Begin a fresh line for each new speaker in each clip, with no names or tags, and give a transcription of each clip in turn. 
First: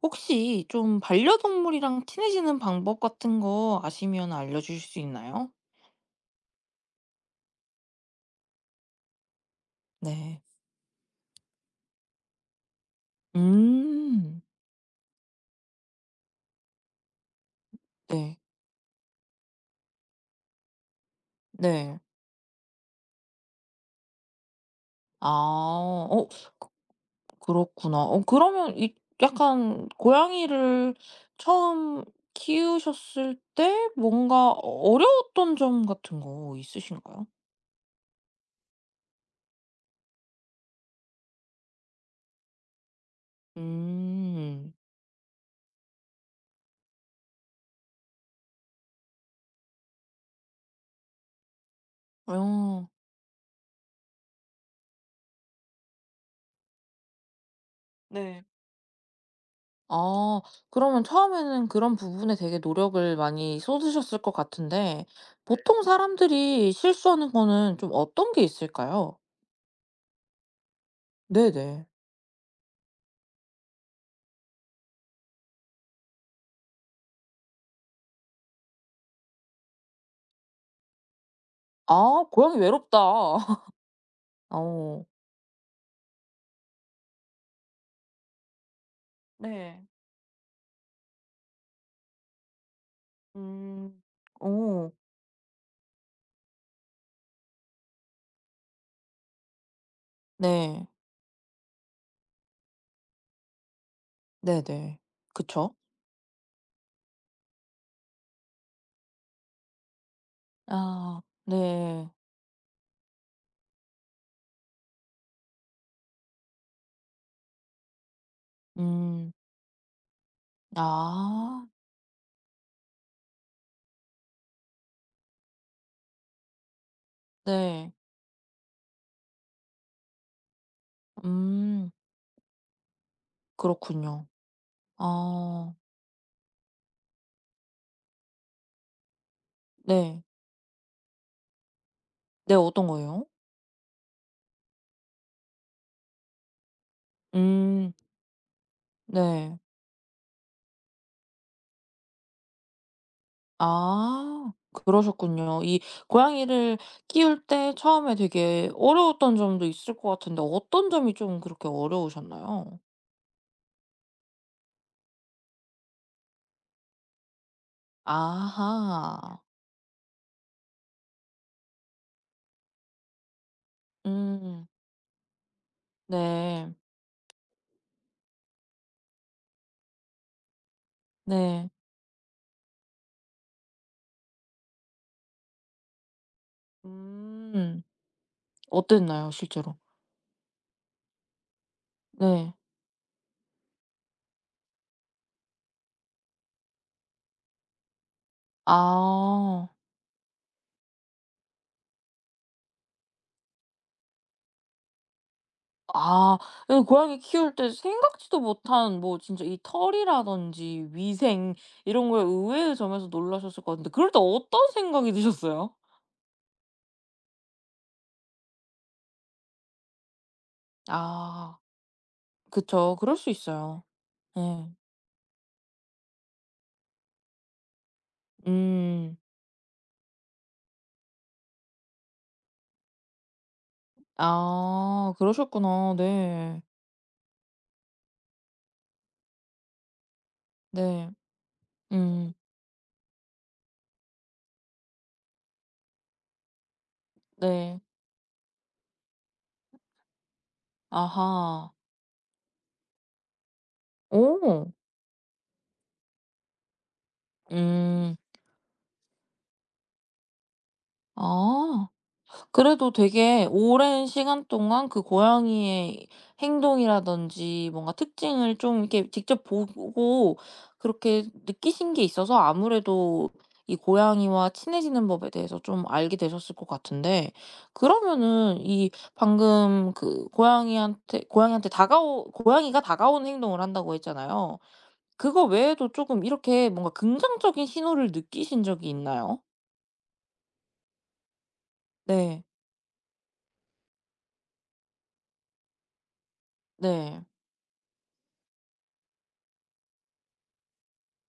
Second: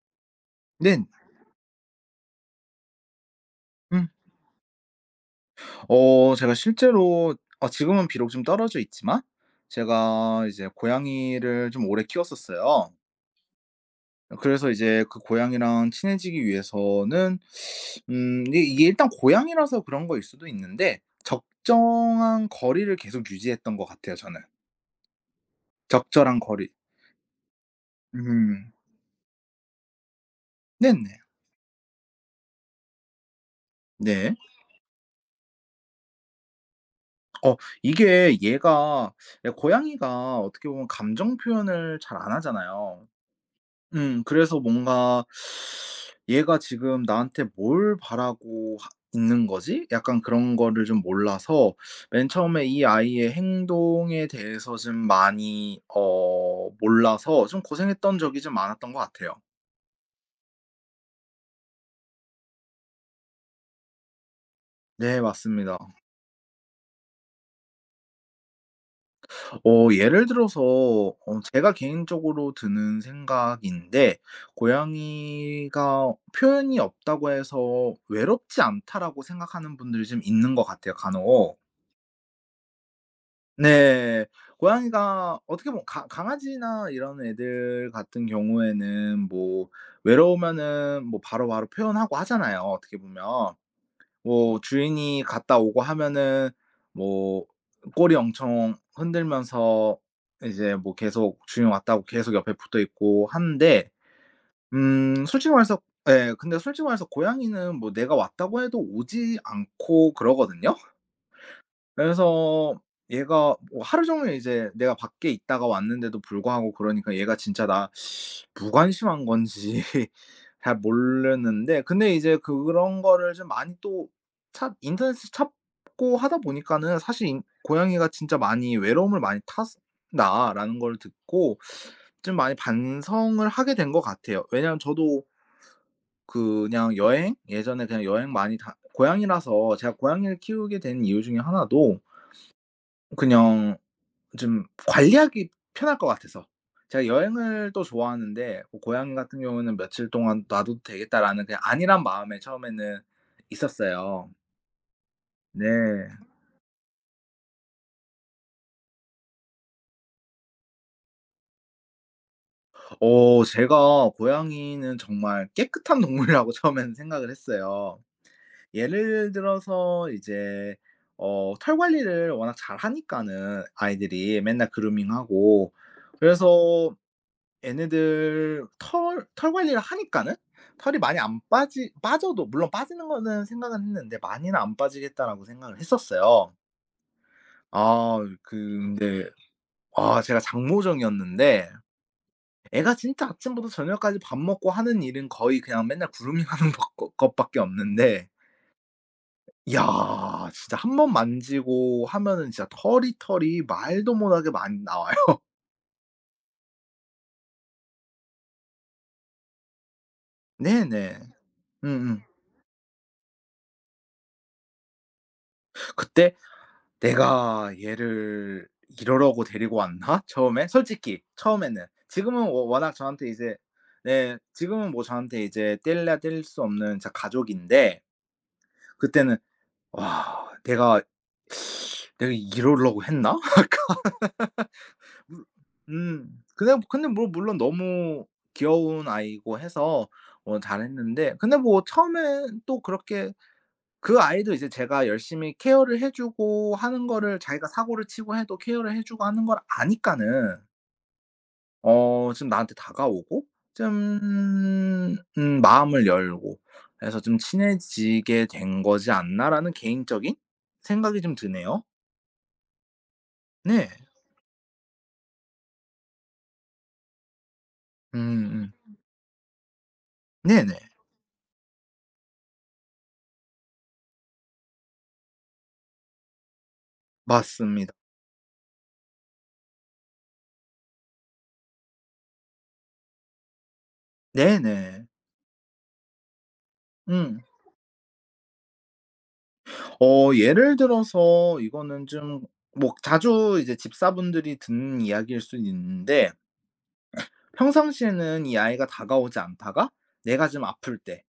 혹시 좀
네.
반려동물이랑 친해지는 방법 같은 거
음.
아시면 알려주실 수 있나요?
제가 실제로 지금은 비록 좀 떨어져 있지만
네.
제가 이제 고양이를 좀 오래 키웠었어요.
음.
그래서 이제 그 고양이랑 친해지기 위해서는
네.
이게 일단 고양이라서 그런 거일 수도 있는데
네.
적정한 거리를 계속 유지했던 것 같아요 저는.
아. 어
적절한 거리.
그 그렇구나.
음.
그러면 이 약간 고양이를
네네.
처음 키우셨을 때
네.
뭔가 어려웠던 점 같은 거 있으신가요?
어 이게 얘가 예, 고양이가 어떻게 보면 감정 표현을 잘 안 하잖아요. 그래서
음.
뭔가 '얘가 지금 나한테 뭘 바라고 하 있는 거지?' 약간 그런 거를 좀 몰라서 맨 처음에 이
어.
아이의 행동에 대해서 좀 많이 몰라서 좀 고생했던 적이
네.
좀 많았던 것 같아요.
아 그러면 처음에는 그런 부분에 되게 노력을 많이 쏟으셨을 것 같은데
네, 맞습니다.
보통 사람들이 실수하는 거는 좀 어떤 게 있을까요?
예를 들어서 제가
네네.
개인적으로 드는 생각인데 '고양이가 표현이 없다고 해서 외롭지 않다.'라고 생각하는 분들이 좀 있는 것 같아요 간혹.
아 고양이 외롭다.
네.
어.
고양이가 어떻게 보면 가 강아지나 이런 애들 같은 경우에는 뭐
네.
외로우면은 뭐 바로바로 표현하고 하잖아요 어떻게 보면.
음.
뭐
어
주인이 갔다 오고 하면은 뭐 꼬리 엄청 흔들면서 이제
네.
뭐 계속 주인 왔다고 계속 옆에 붙어 있고 하는데
네네.
솔직히
그쵸.
말해서 예, 근데 솔직히 말해서 고양이는 뭐 내가 왔다고 해도 오지 않고 그러거든요.
아 네.
그래서 얘가 뭐 하루 종일 이제 내가 밖에 있다가 왔는데도 불구하고 그러니까 얘가 진짜 나 무관심한
음.
건지 잘
아
모르겠는데, 근데 이제 그런 거를 좀 많이 또 찾 인터넷에서 찾고 하다 보니까는 사실 인
네.
'고양이가 진짜 많이 외로움을 많이 탔다라는' 걸 듣고
음
좀 많이 반성을 하게 된 것
그렇군요.
같아요. 왜냐면 저도
아
그냥 여행 예전에 그냥 여행 많이 다 고양이라서 제가
네.
고양이를 키우게 된 이유 중에 하나도
네, 어떤 거요?
그냥 좀 관리하기 편할 것 같아서. 제가
예
여행을 또 좋아하는데 뭐 고향 같은
네.
경우는 '며칠 동안 놔둬도 되겠다.'라는 그냥 안일한 마음에 처음에는 있었어요.
아 그러셨군요. 이
네.
고양이를 키울 때 처음에 되게 어려웠던 점도 있을 것 같은데 어떤 점이 좀 그렇게 어려우셨나요?
제가 고양이는 정말 깨끗한 동물이라고 처음에는 생각을 했어요. 예를
아하.
들어서 이제 털 관리를 워낙 잘하니까는 아이들이
음.
맨날 그루밍하고,
네.
그래서 얘네들 털 관리를 하니까는 털이 많이 안
네.
빠지 빠져도, 물론 빠지는 거는 생각은 했는데 '많이는 안 빠지겠다.'라고 생각을 했었어요.
음.
아 근데
어땠나요 실제로?
제가 장모정이었는데
네.
애가 진짜 아침부터 저녁까지 밥 먹고 하는 일은 거의 그냥 맨날 그루밍하는 것 것 것밖에 없는데,
아.
야 진짜 한번 만지고 하면은 진짜 털이 말도 못하게 많이 나와요.
아. 이 고양이 키울 때 생각지도 못한 뭐 진짜 이 털이라든지
네네.
위생 이런
음음.
거에 의외의 점에서 놀라셨을 것 같은데 그럴 때 어떤 생각이 드셨어요?
그때 '내가 얘를 이러려고 데리고 왔나?' 처음에 솔직히
아.
처음에는. 지금은 워 워낙
그쵸. 그럴
저한테
수
이제,
있어요.
네
네,
지금은 뭐 저한테 이제 떼려야 뗄 수 없는 자 가족인데,
음.
그때는 '와 내가 이러려고 했나?'
아
물
그러셨구나. 네.
근데 뭐 물론 너무 귀여운 아이고 해서 뭐
네.
잘했는데, 근데 뭐
음.
처음엔 또 그렇게, 그 아이도 이제 제가 열심히 케어를 해 주고 하는 거를, 자기가
네.
사고를 치고 해도 케어를 해 주고 하는 걸 아니까는
아하.
좀 나한테 다가오고 좀
오.
마음을 열고 해서 좀
음.
친해지게 된 거지 않나라는 개인적인 생각이 좀 드네요.
아. 그래도 되게
네.
오랜 시간 동안 그 고양이의 행동이라든지 뭔가 특징을
음음.
좀 이렇게 직접 보고
네네.
그렇게 느끼신 게 있어서 아무래도 이 고양이와 친해지는 법에 대해서 좀 알게 되셨을 것 같은데
맞습니다.
그러면은 이 방금 그 고양이한테 고양이한테 다가오 고양이가 다가오는 행동을 한다고 했잖아요.
네네.
그거 외에도 조금 이렇게 뭔가
음.
긍정적인 신호를 느끼신 적이 있나요?
예를 들어서 이거는 좀
네.
뭐 자주 이제 집사분들이 듣는 이야기일 수는 있는데,
네.
평상시에는 이 아이가 다가오지 않다가 내가 좀 아플 때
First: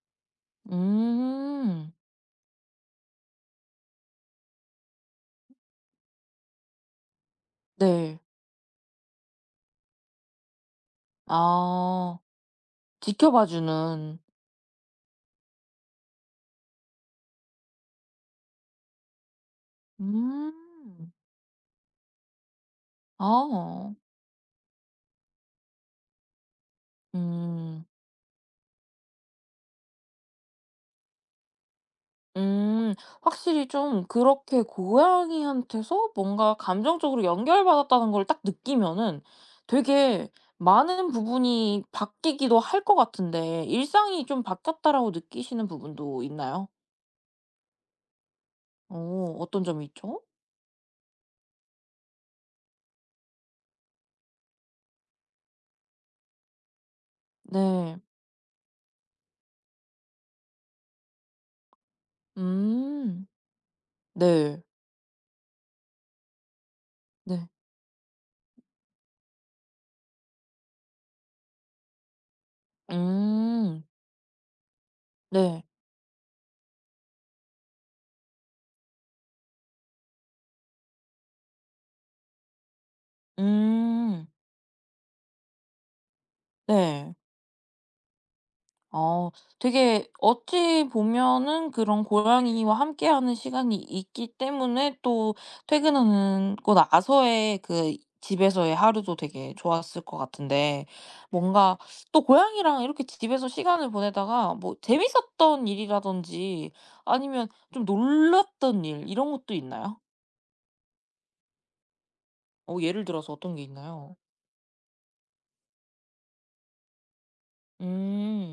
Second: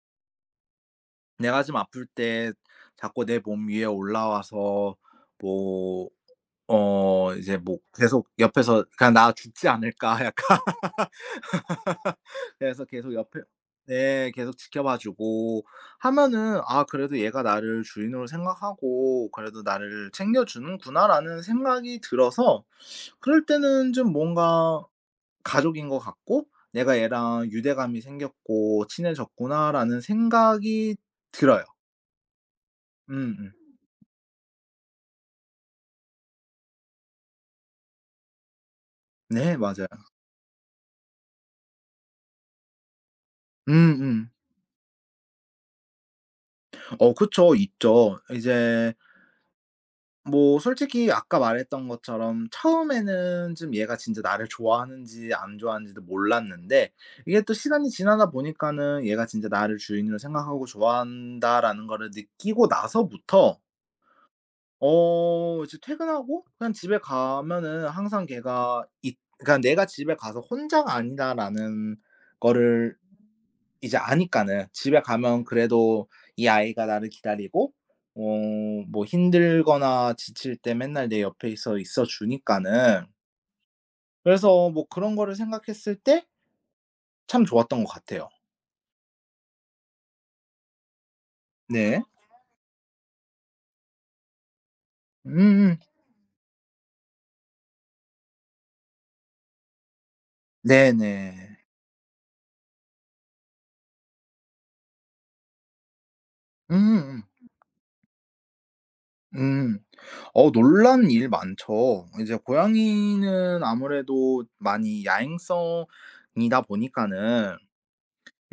내가 좀
음.
아플 때 자꾸 내 몸 위에 올라와서 뭐 이제 뭐
네.
계속 옆에서 '그냥 나 죽지 않을까.' 약간
아
그래서 계속 옆에,
지켜봐 주는.
네 계속 지켜봐 주고 하면은 '아 그래도 얘가 나를 주인으로 생각하고 그래도 나를 챙겨
음.
주는구나.'라는 생각이 들어서, 그럴 때는
아.
좀 뭔가 가족인 것 같고 '내가 얘랑
음.
유대감이 생겼고 친해졌구나.'라는 생각이 들어요.
음.
음음.
확실히 좀 그렇게 고양이한테서 뭔가 감정적으로 연결받았다는 걸 딱 느끼면은
네, 맞아요.
되게 많은 부분이 바뀌기도 할 것 같은데 일상이
음음.
좀 바뀌었다라고 느끼시는 부분도 있나요?
그쵸. 있죠. 이제
오, 어떤 점이 있죠?
뭐 솔직히 아까 말했던 것처럼 처음에는 좀 얘가 진짜 나를 좋아하는지 안 좋아하는지도 몰랐는데, 이게 또 시간이
네.
지나다 보니까는 얘가 진짜 나를 주인으로 생각하고 좋아한다라는 거를 느끼고
음.
나서부터
네.
이제 퇴근하고 그냥 집에
네.
가면은 항상 걔가 있 그러니까 내가 집에 가서 혼자가 아니다라는 거를
음.
이제 아니까는, 집에 가면
네.
그래도 이 아이가 나를 기다리고 어 뭐 힘들거나 지칠 때 맨날 내 옆에서 있어 주니까는,
음.
그래서 뭐 그런 거를 생각했을 때
네.
참 좋았던 것 같아요.
어 되게 어찌 보면은
네.
그런 고양이와 함께하는 시간이 있기 때문에 또
음음.
퇴근하고 나서의 그 집에서의 하루도 되게 좋았을 것 같은데
네네.
뭔가 또 고양이랑 이렇게 집에서 시간을 보내다가 뭐 재밌었던 일이라든지
음음.
아니면 좀 놀랐던 일 이런
음.
것도
음.
있나요?
놀란 일 많죠. 이제
예를 들어서 어떤
고양이는
게 있나요?
아무래도 많이 야행성이다 보니까는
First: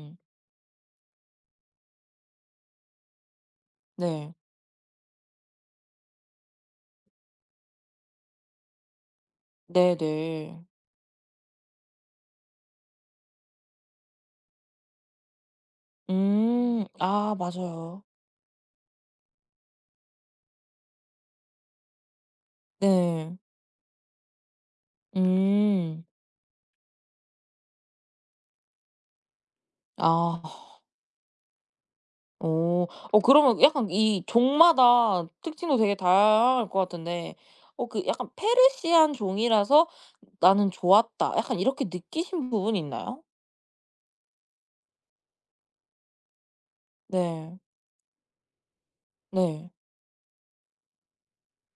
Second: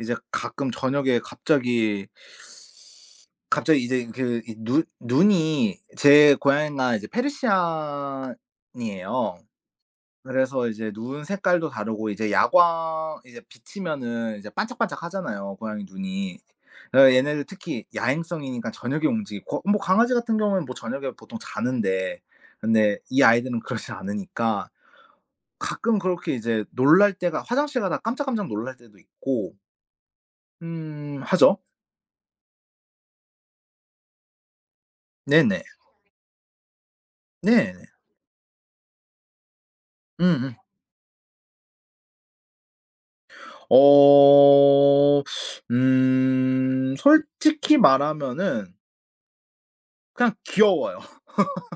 이제 가끔 저녁에 갑자기 이제
네.
그 이 눈 눈이, 제 고양이가 이제 페르시안이에요.
네네.
그래서 이제 눈 색깔도 다르고 이제 야광 이제 비치면은 이제 반짝반짝하잖아요, 고양이 눈이.
음.
예,
아
얘네들 특히
맞아요.
야행성이니까 저녁에 움직이고, 뭐 강아지 같은 경우에는 뭐 저녁에 보통 자는데 근데 이
네.
아이들은 그러지 않으니까 가끔
음.
그렇게 이제 놀랄 때가, 화장실 가다가 깜짝깜짝 놀랄 때도 있고
아.
하죠.
오. 그러면 약간 이 종마다
네네.
특징도 되게 다양할 것 같은데
네네.
약간 '페르시안 종이라서
음음.
나는 좋았다.' 약간 이렇게 느끼신 부분이 있나요?
어
네.
솔직히 말하면은
네.
그냥 귀여워요.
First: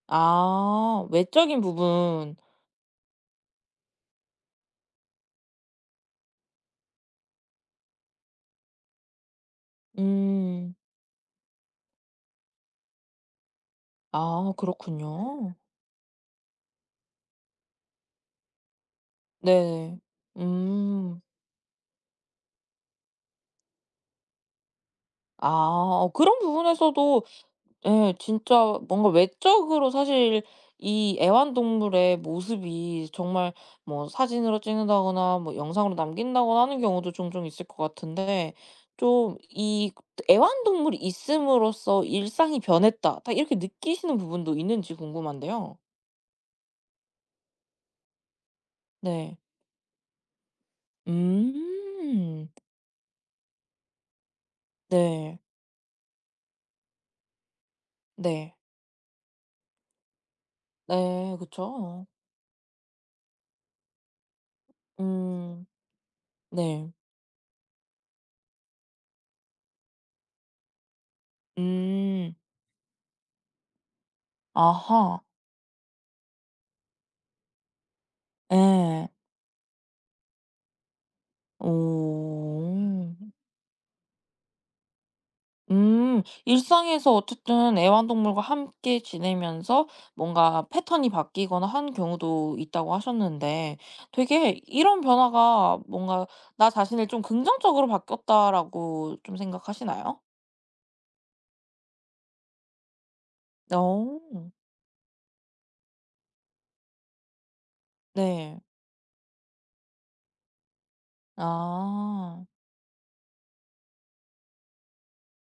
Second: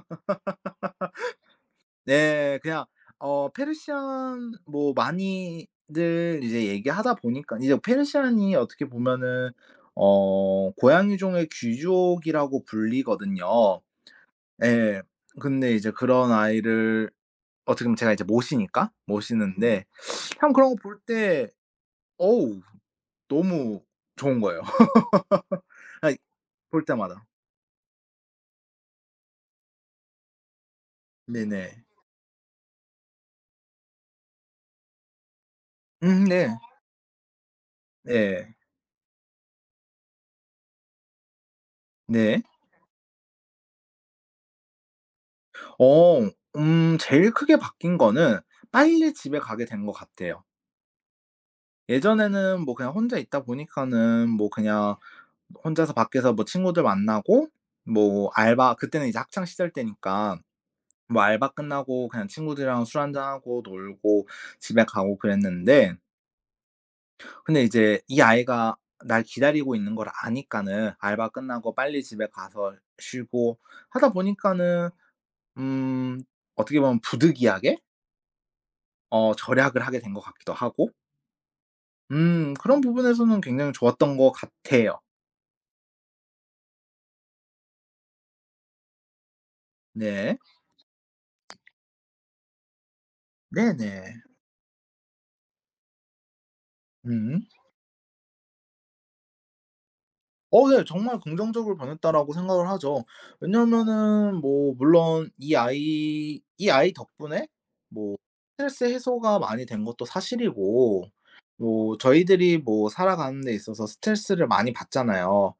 아 외적인 부분.
네. 그냥 페르시안 뭐 많이들 이제 얘기하다 보니까 이제 페르시안이 어떻게 보면은
음.
고양이 종의 귀족이라고 불리거든요.
아
예.
그렇군요.
근데 이제 그런 아이를 어떻게 보면 제가 이제 모시니까 모시는데,
네.
참 그런 거 볼
음.
때 어우 너무 좋은 거예요.
아
아이,
그런
볼
부분에서도
때마다.
예. 진짜 뭔가 외적으로 사실 이
네네.
애완동물의 모습이 정말 뭐 사진으로 찍는다거나 뭐 영상으로
네.
남긴다거나 하는 경우도 종종 있을 것 같은데
네.
좀 이 애완동물이 있음으로써
네.
'일상이 변했다.' 딱 이렇게 느끼시는 부분도 있는지 궁금한데요.
어. 제일 크게 바뀐 거는 빨리
네.
집에 가게 된 것 같아요.
음.
예전에는 뭐 그냥 혼자 있다 보니까는 뭐 그냥
네.
혼자서 밖에서 뭐 친구들 만나고 뭐
네.
알바, 그때는 이제 학창 시절 때니까 뭐
네.
알바
그쵸.
끝나고 그냥 친구들이랑 술 한잔하고 놀고 집에 가고
음.
그랬는데,
네.
근데 이제 이 아이가 날 기다리고 있는 걸 아니까는 알바 끝나고 빨리 집에
음.
가서 쉬고 하다 보니까는
아하.
음 어떻게 보면 부득이하게
예.
절약을 하게 된 것 같기도 하고
오.
그런 부분에서는 굉장히 좋았던 것 같아요.
음. 일상에서 어쨌든 애완동물과 함께 지내면서
네.
뭔가 패턴이 바뀌거나 한 경우도 있다고 하셨는데
네네.
되게 이런 변화가 뭔가 '나 자신을 좀
음.
긍정적으로 바뀌었다.'라고 좀 생각하시나요?
네. 정말 긍정적으로 변했다라고 생각을 하죠.
어.
왜냐하면은 뭐 물론 이 아이 덕분에 뭐
네.
스트레스 해소가 많이 된 것도 사실이고, 뭐
아.
저희들이 뭐 살아가는 데 있어서 스트레스를 많이 받잖아요.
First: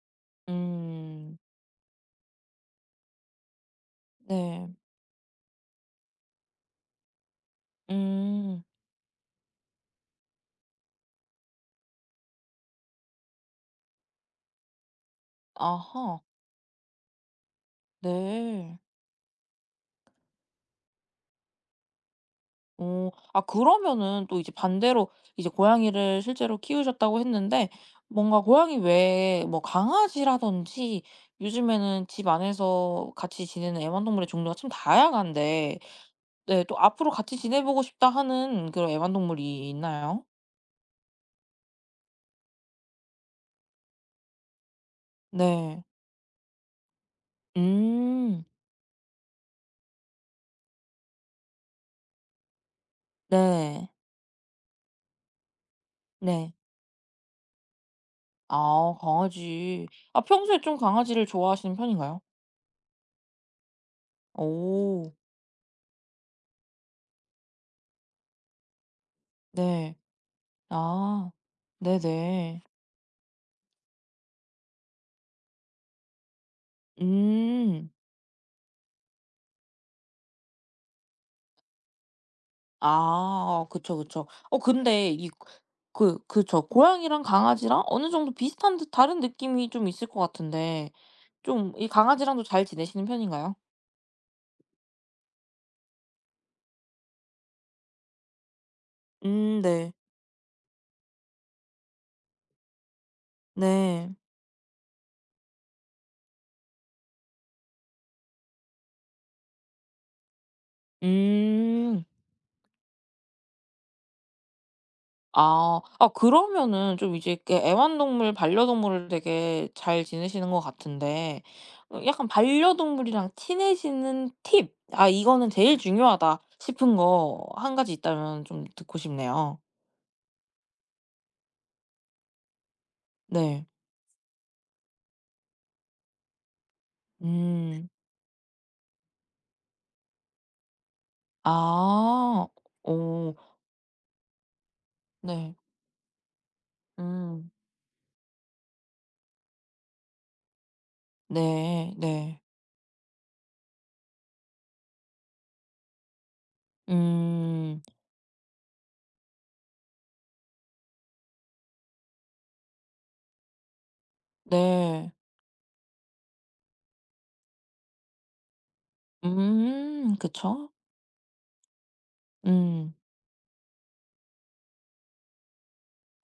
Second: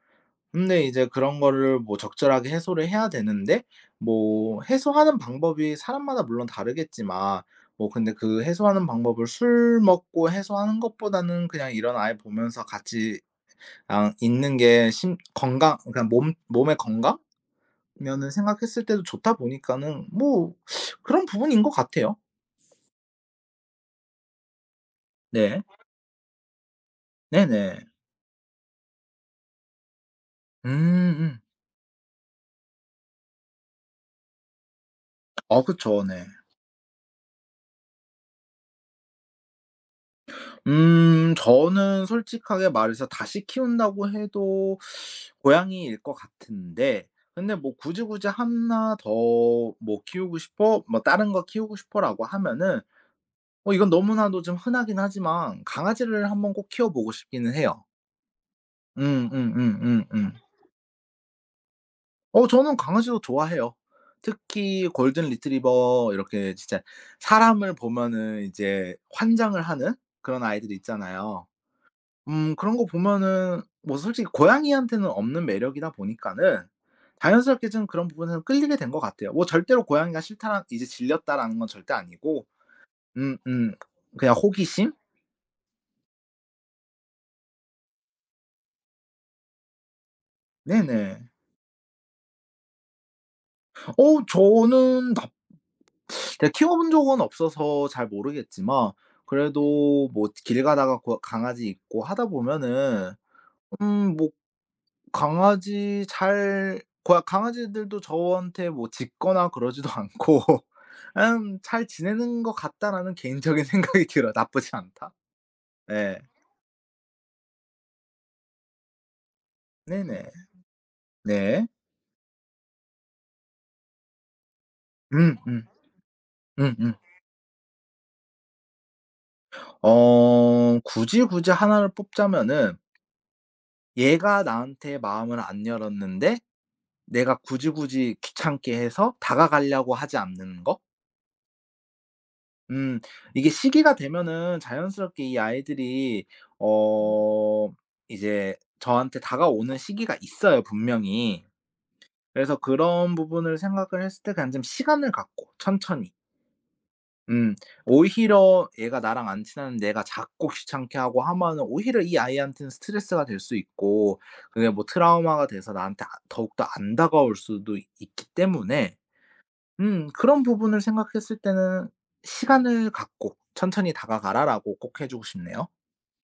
근데 이제
음.
그런 거를 뭐 적절하게 해소를 해야 되는데 뭐
네.
해소하는 방법이 사람마다 물론 다르겠지만, 뭐 근데 그
음.
해소하는 방법을 술 먹고 해소하는 것보다는 그냥 이런 아이 보면서 같이 있는 게 심 건강, 그러니까
아하.
몸 몸의 건강면을
네.
생각했을 때도 좋다 보니까는 뭐 그런 부분인 것 같아요.
어. 아 그러면은 또 이제 반대로 이제
네.
고양이를 실제로 키우셨다고 했는데
네네.
뭔가 고양이 외에 뭐 강아지라든지
음음.
요즘에는 집 안에서 같이 지내는 애완동물의 종류가 참
어
다양한데,
그쵸. 네.
네, 또 앞으로 같이 지내 보고 싶다 하는 그런 애완동물이 있나요?
저는 솔직하게 말해서 다시 키운다고 해도
네.
고양이일 것 같은데, 근데 뭐 "굳이, 굳이
음.
하나 더 뭐 키우고 싶어?" 뭐 "다른 거 키우고 싶어?"라고 하면은
네.
이건 너무나도 좀 흔하긴 하지만 강아지를 한번
네.
꼭 키워 보고 싶기는 해요.
아 강아지. 아
음음음음음.
평소에 좀 강아지를 좋아하시는 편인가요?
저는 강아지도 좋아해요. 특히
오.
골든 리트리버, 이렇게 진짜 사람을 보면은 이제 환장을 하는
네.
그런 아이들
아.
있잖아요.
네네.
그런 거 보면은 뭐 솔직히 고양이한테는 없는 매력이다 보니까는 자연스럽게 좀
음.
그런 부분에서 끌리게 된 것 같아요. 뭐 절대로 고양이가 싫다라 이제 질렸다라는 건 절대 아니고
아
음음,
그쵸, 그쵸.
그냥 호기심?
근데 이 그 그 저 고양이랑 강아지랑 어느 정도 비슷한 듯 다른 느낌이 좀 있을 것 같은데
네네.
좀 이 강아지랑도 잘 지내시는 편인가요?
어 저는 나 제가 키워본 적은 없어서 잘 모르겠지만,
네.
그래도 뭐 길 가다가 고 강아지 있고 하다 보면은
네.
뭐 강아지 잘 고야 강아지들도 저한테 뭐 짖거나 그러지도 않고 그냥 '잘
음.
지내는 것 같다.'라는 개인적인 생각이 들어요. 나쁘지 않다.
아. 아
예.
그러면은 좀 이제 이렇게 애완동물, 반려동물을 되게 잘
네네.
지내시는 것 같은데
네.
약간 반려동물이랑 친해지는 팁 '아
음
이거는
음.
제일 중요하다.'
음음.
싶은 거 한 가지 있다면 좀 듣고 싶네요.
굳이, 굳이 하나를 뽑자면은,
네.
얘가 나한테 마음을 안 열었는데 내가 굳이,
음.
굳이 귀찮게 해서 다가가려고 하지 않는 거?
아.
음.
오,
이게 시기가 되면은 자연스럽게 이
네.
아이들이
음.
어 이제 저한테 다가오는 시기가 있어요 분명히.
네. 네.
그래서 그런 부분을 생각을 했을 때 그냥 좀 시간을 갖고 천천히, 음
음.
오히려 얘가 나랑 안 친한면 내가 자꾸 귀찮게 하고 하면은 오히려 이 아이한테는 스트레스가 될 수 있고, 그게 뭐
네.
트라우마가 돼서 나한테 아 더욱더 안 다가올 수도 있기 때문에
음.
그런
그쵸.
부분을 생각했을 때는 '시간을
음.
갖고 천천히 다가가라.'라고 꼭 해 주고 싶네요.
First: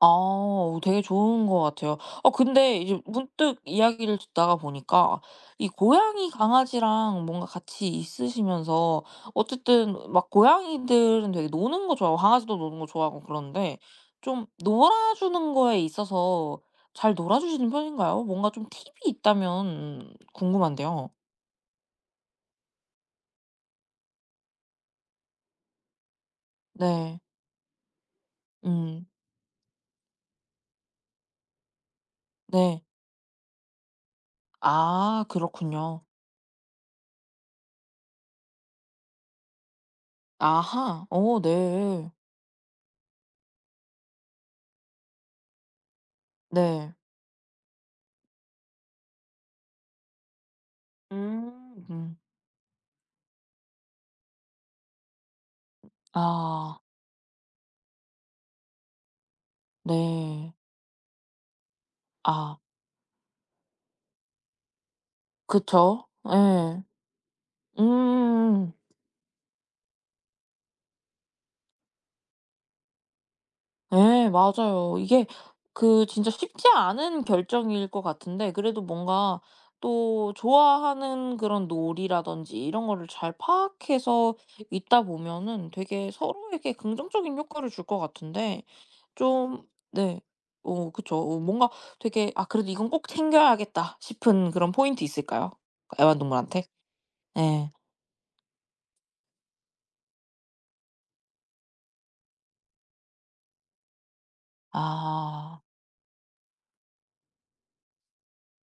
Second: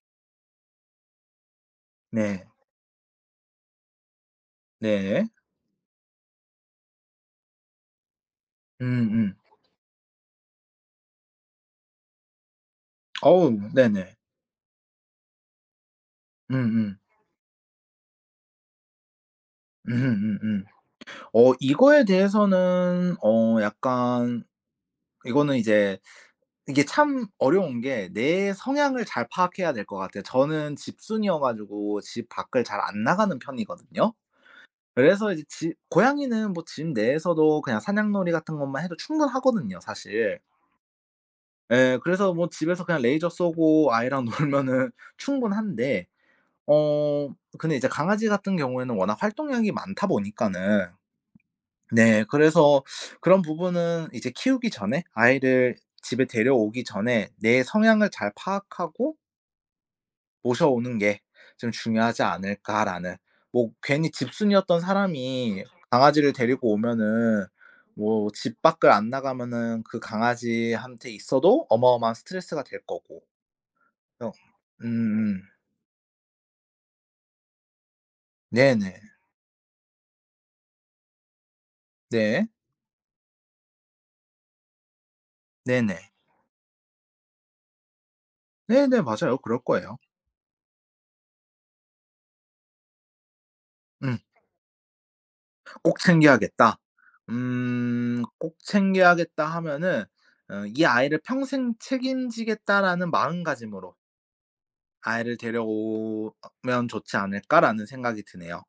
아 오, 되게 좋은 것 같아요.
네.
근데 이제 문득 이야기를 듣다가 보니까
네.
이 고양이, 강아지랑 뭔가 같이 있으시면서
음음.
어쨌든 막 고양이들은 되게 노는 거 좋아하고 강아지도 노는 거 좋아하고
어우
그런데
네네.
좀 놀아주는 거에 있어서
음음.
잘 놀아주시는 편인가요? 뭔가 좀 팁이 있다면
음음음음.
궁금한데요.
이거에 대해서는 약간, 이거는 이제 이게
네.
참 어려운 게 내 성향을
음.
잘 파악해야 될 것 같아요. 저는 집순이어 가지고 집 밖을 잘
네.
안 나가는 편이거든요.
아
그래서 이제 집
그렇군요.
고양이는 뭐 집 내에서도 그냥 사냥놀이 같은 것만 해도 충분하거든요 사실.
아하. 오
예.
네.
그래서 뭐 집에서 그냥 레이저 쏘고 아이랑 놀면은 충분한데,
네.
어 근데 이제 강아지 같은 경우에는 워낙 활동량이 많다 보니까는,
음. 음.
네 그래서 그런 부분은 이제 키우기 전에 아이를 집에
아.
데려오기 전에 '내 성향을 잘 파악하고
네.
모셔오는 게 좀 중요하지
아
않을까.'라는, 뭐 괜히 집순이였던 사람이
그쵸.
강아지를 데리고
예.
오면은 뭐 집
음.
밖을 안 나가면은 그 강아지한테 있어도 어마어마한 스트레스가 될 거고
예
어.
맞아요. 이게
음음.
진짜 쉽지 않은 결정일 것 같은데 그래도
네네.
뭔가 또 좋아하는 그런
네.
놀이라든지 이런 거를 잘 파악해서 있다 보면은
네네.
되게 서로에게 긍정적인 효과를 줄 것 같은데
네네. 맞아요. 그럴
좀
거예요.
네. 그쵸. 뭔가 되게 '아 그래도 이건 꼭 챙겨야겠다.'
음.
싶은 그런 포인트 있을까요?
'꼭
애완동물한테?
챙겨야겠다.'
네,
'꼭 챙겨야겠다.' 하면은 '이 아이를 평생 책임지겠다.'라는 마음가짐으로 아이를
아.
데려오면 좋지 않을까라는 생각이 드네요.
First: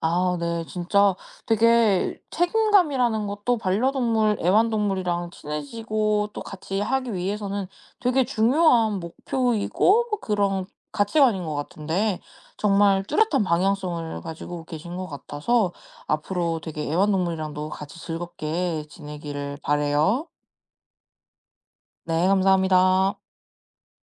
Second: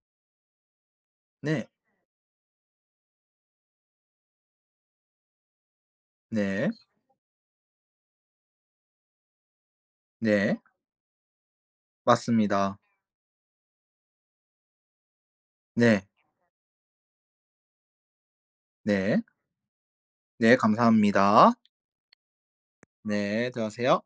아 네. 진짜
네.
되게 책임감이라는 것도 반려동물, 애완동물이랑 친해지고 또
네.
같이 하기 위해서는 되게 중요한 목표이고 뭐
네.
그런 가치관인 것 같은데
맞습니다.
정말 뚜렷한 방향성을 가지고 계신 것 같아서
네.
앞으로 되게 애완동물이랑도 같이 즐겁게
네.
지내기를 바라요.
네. 감사합니다.
네 감사합니다.
네. 들어가세요.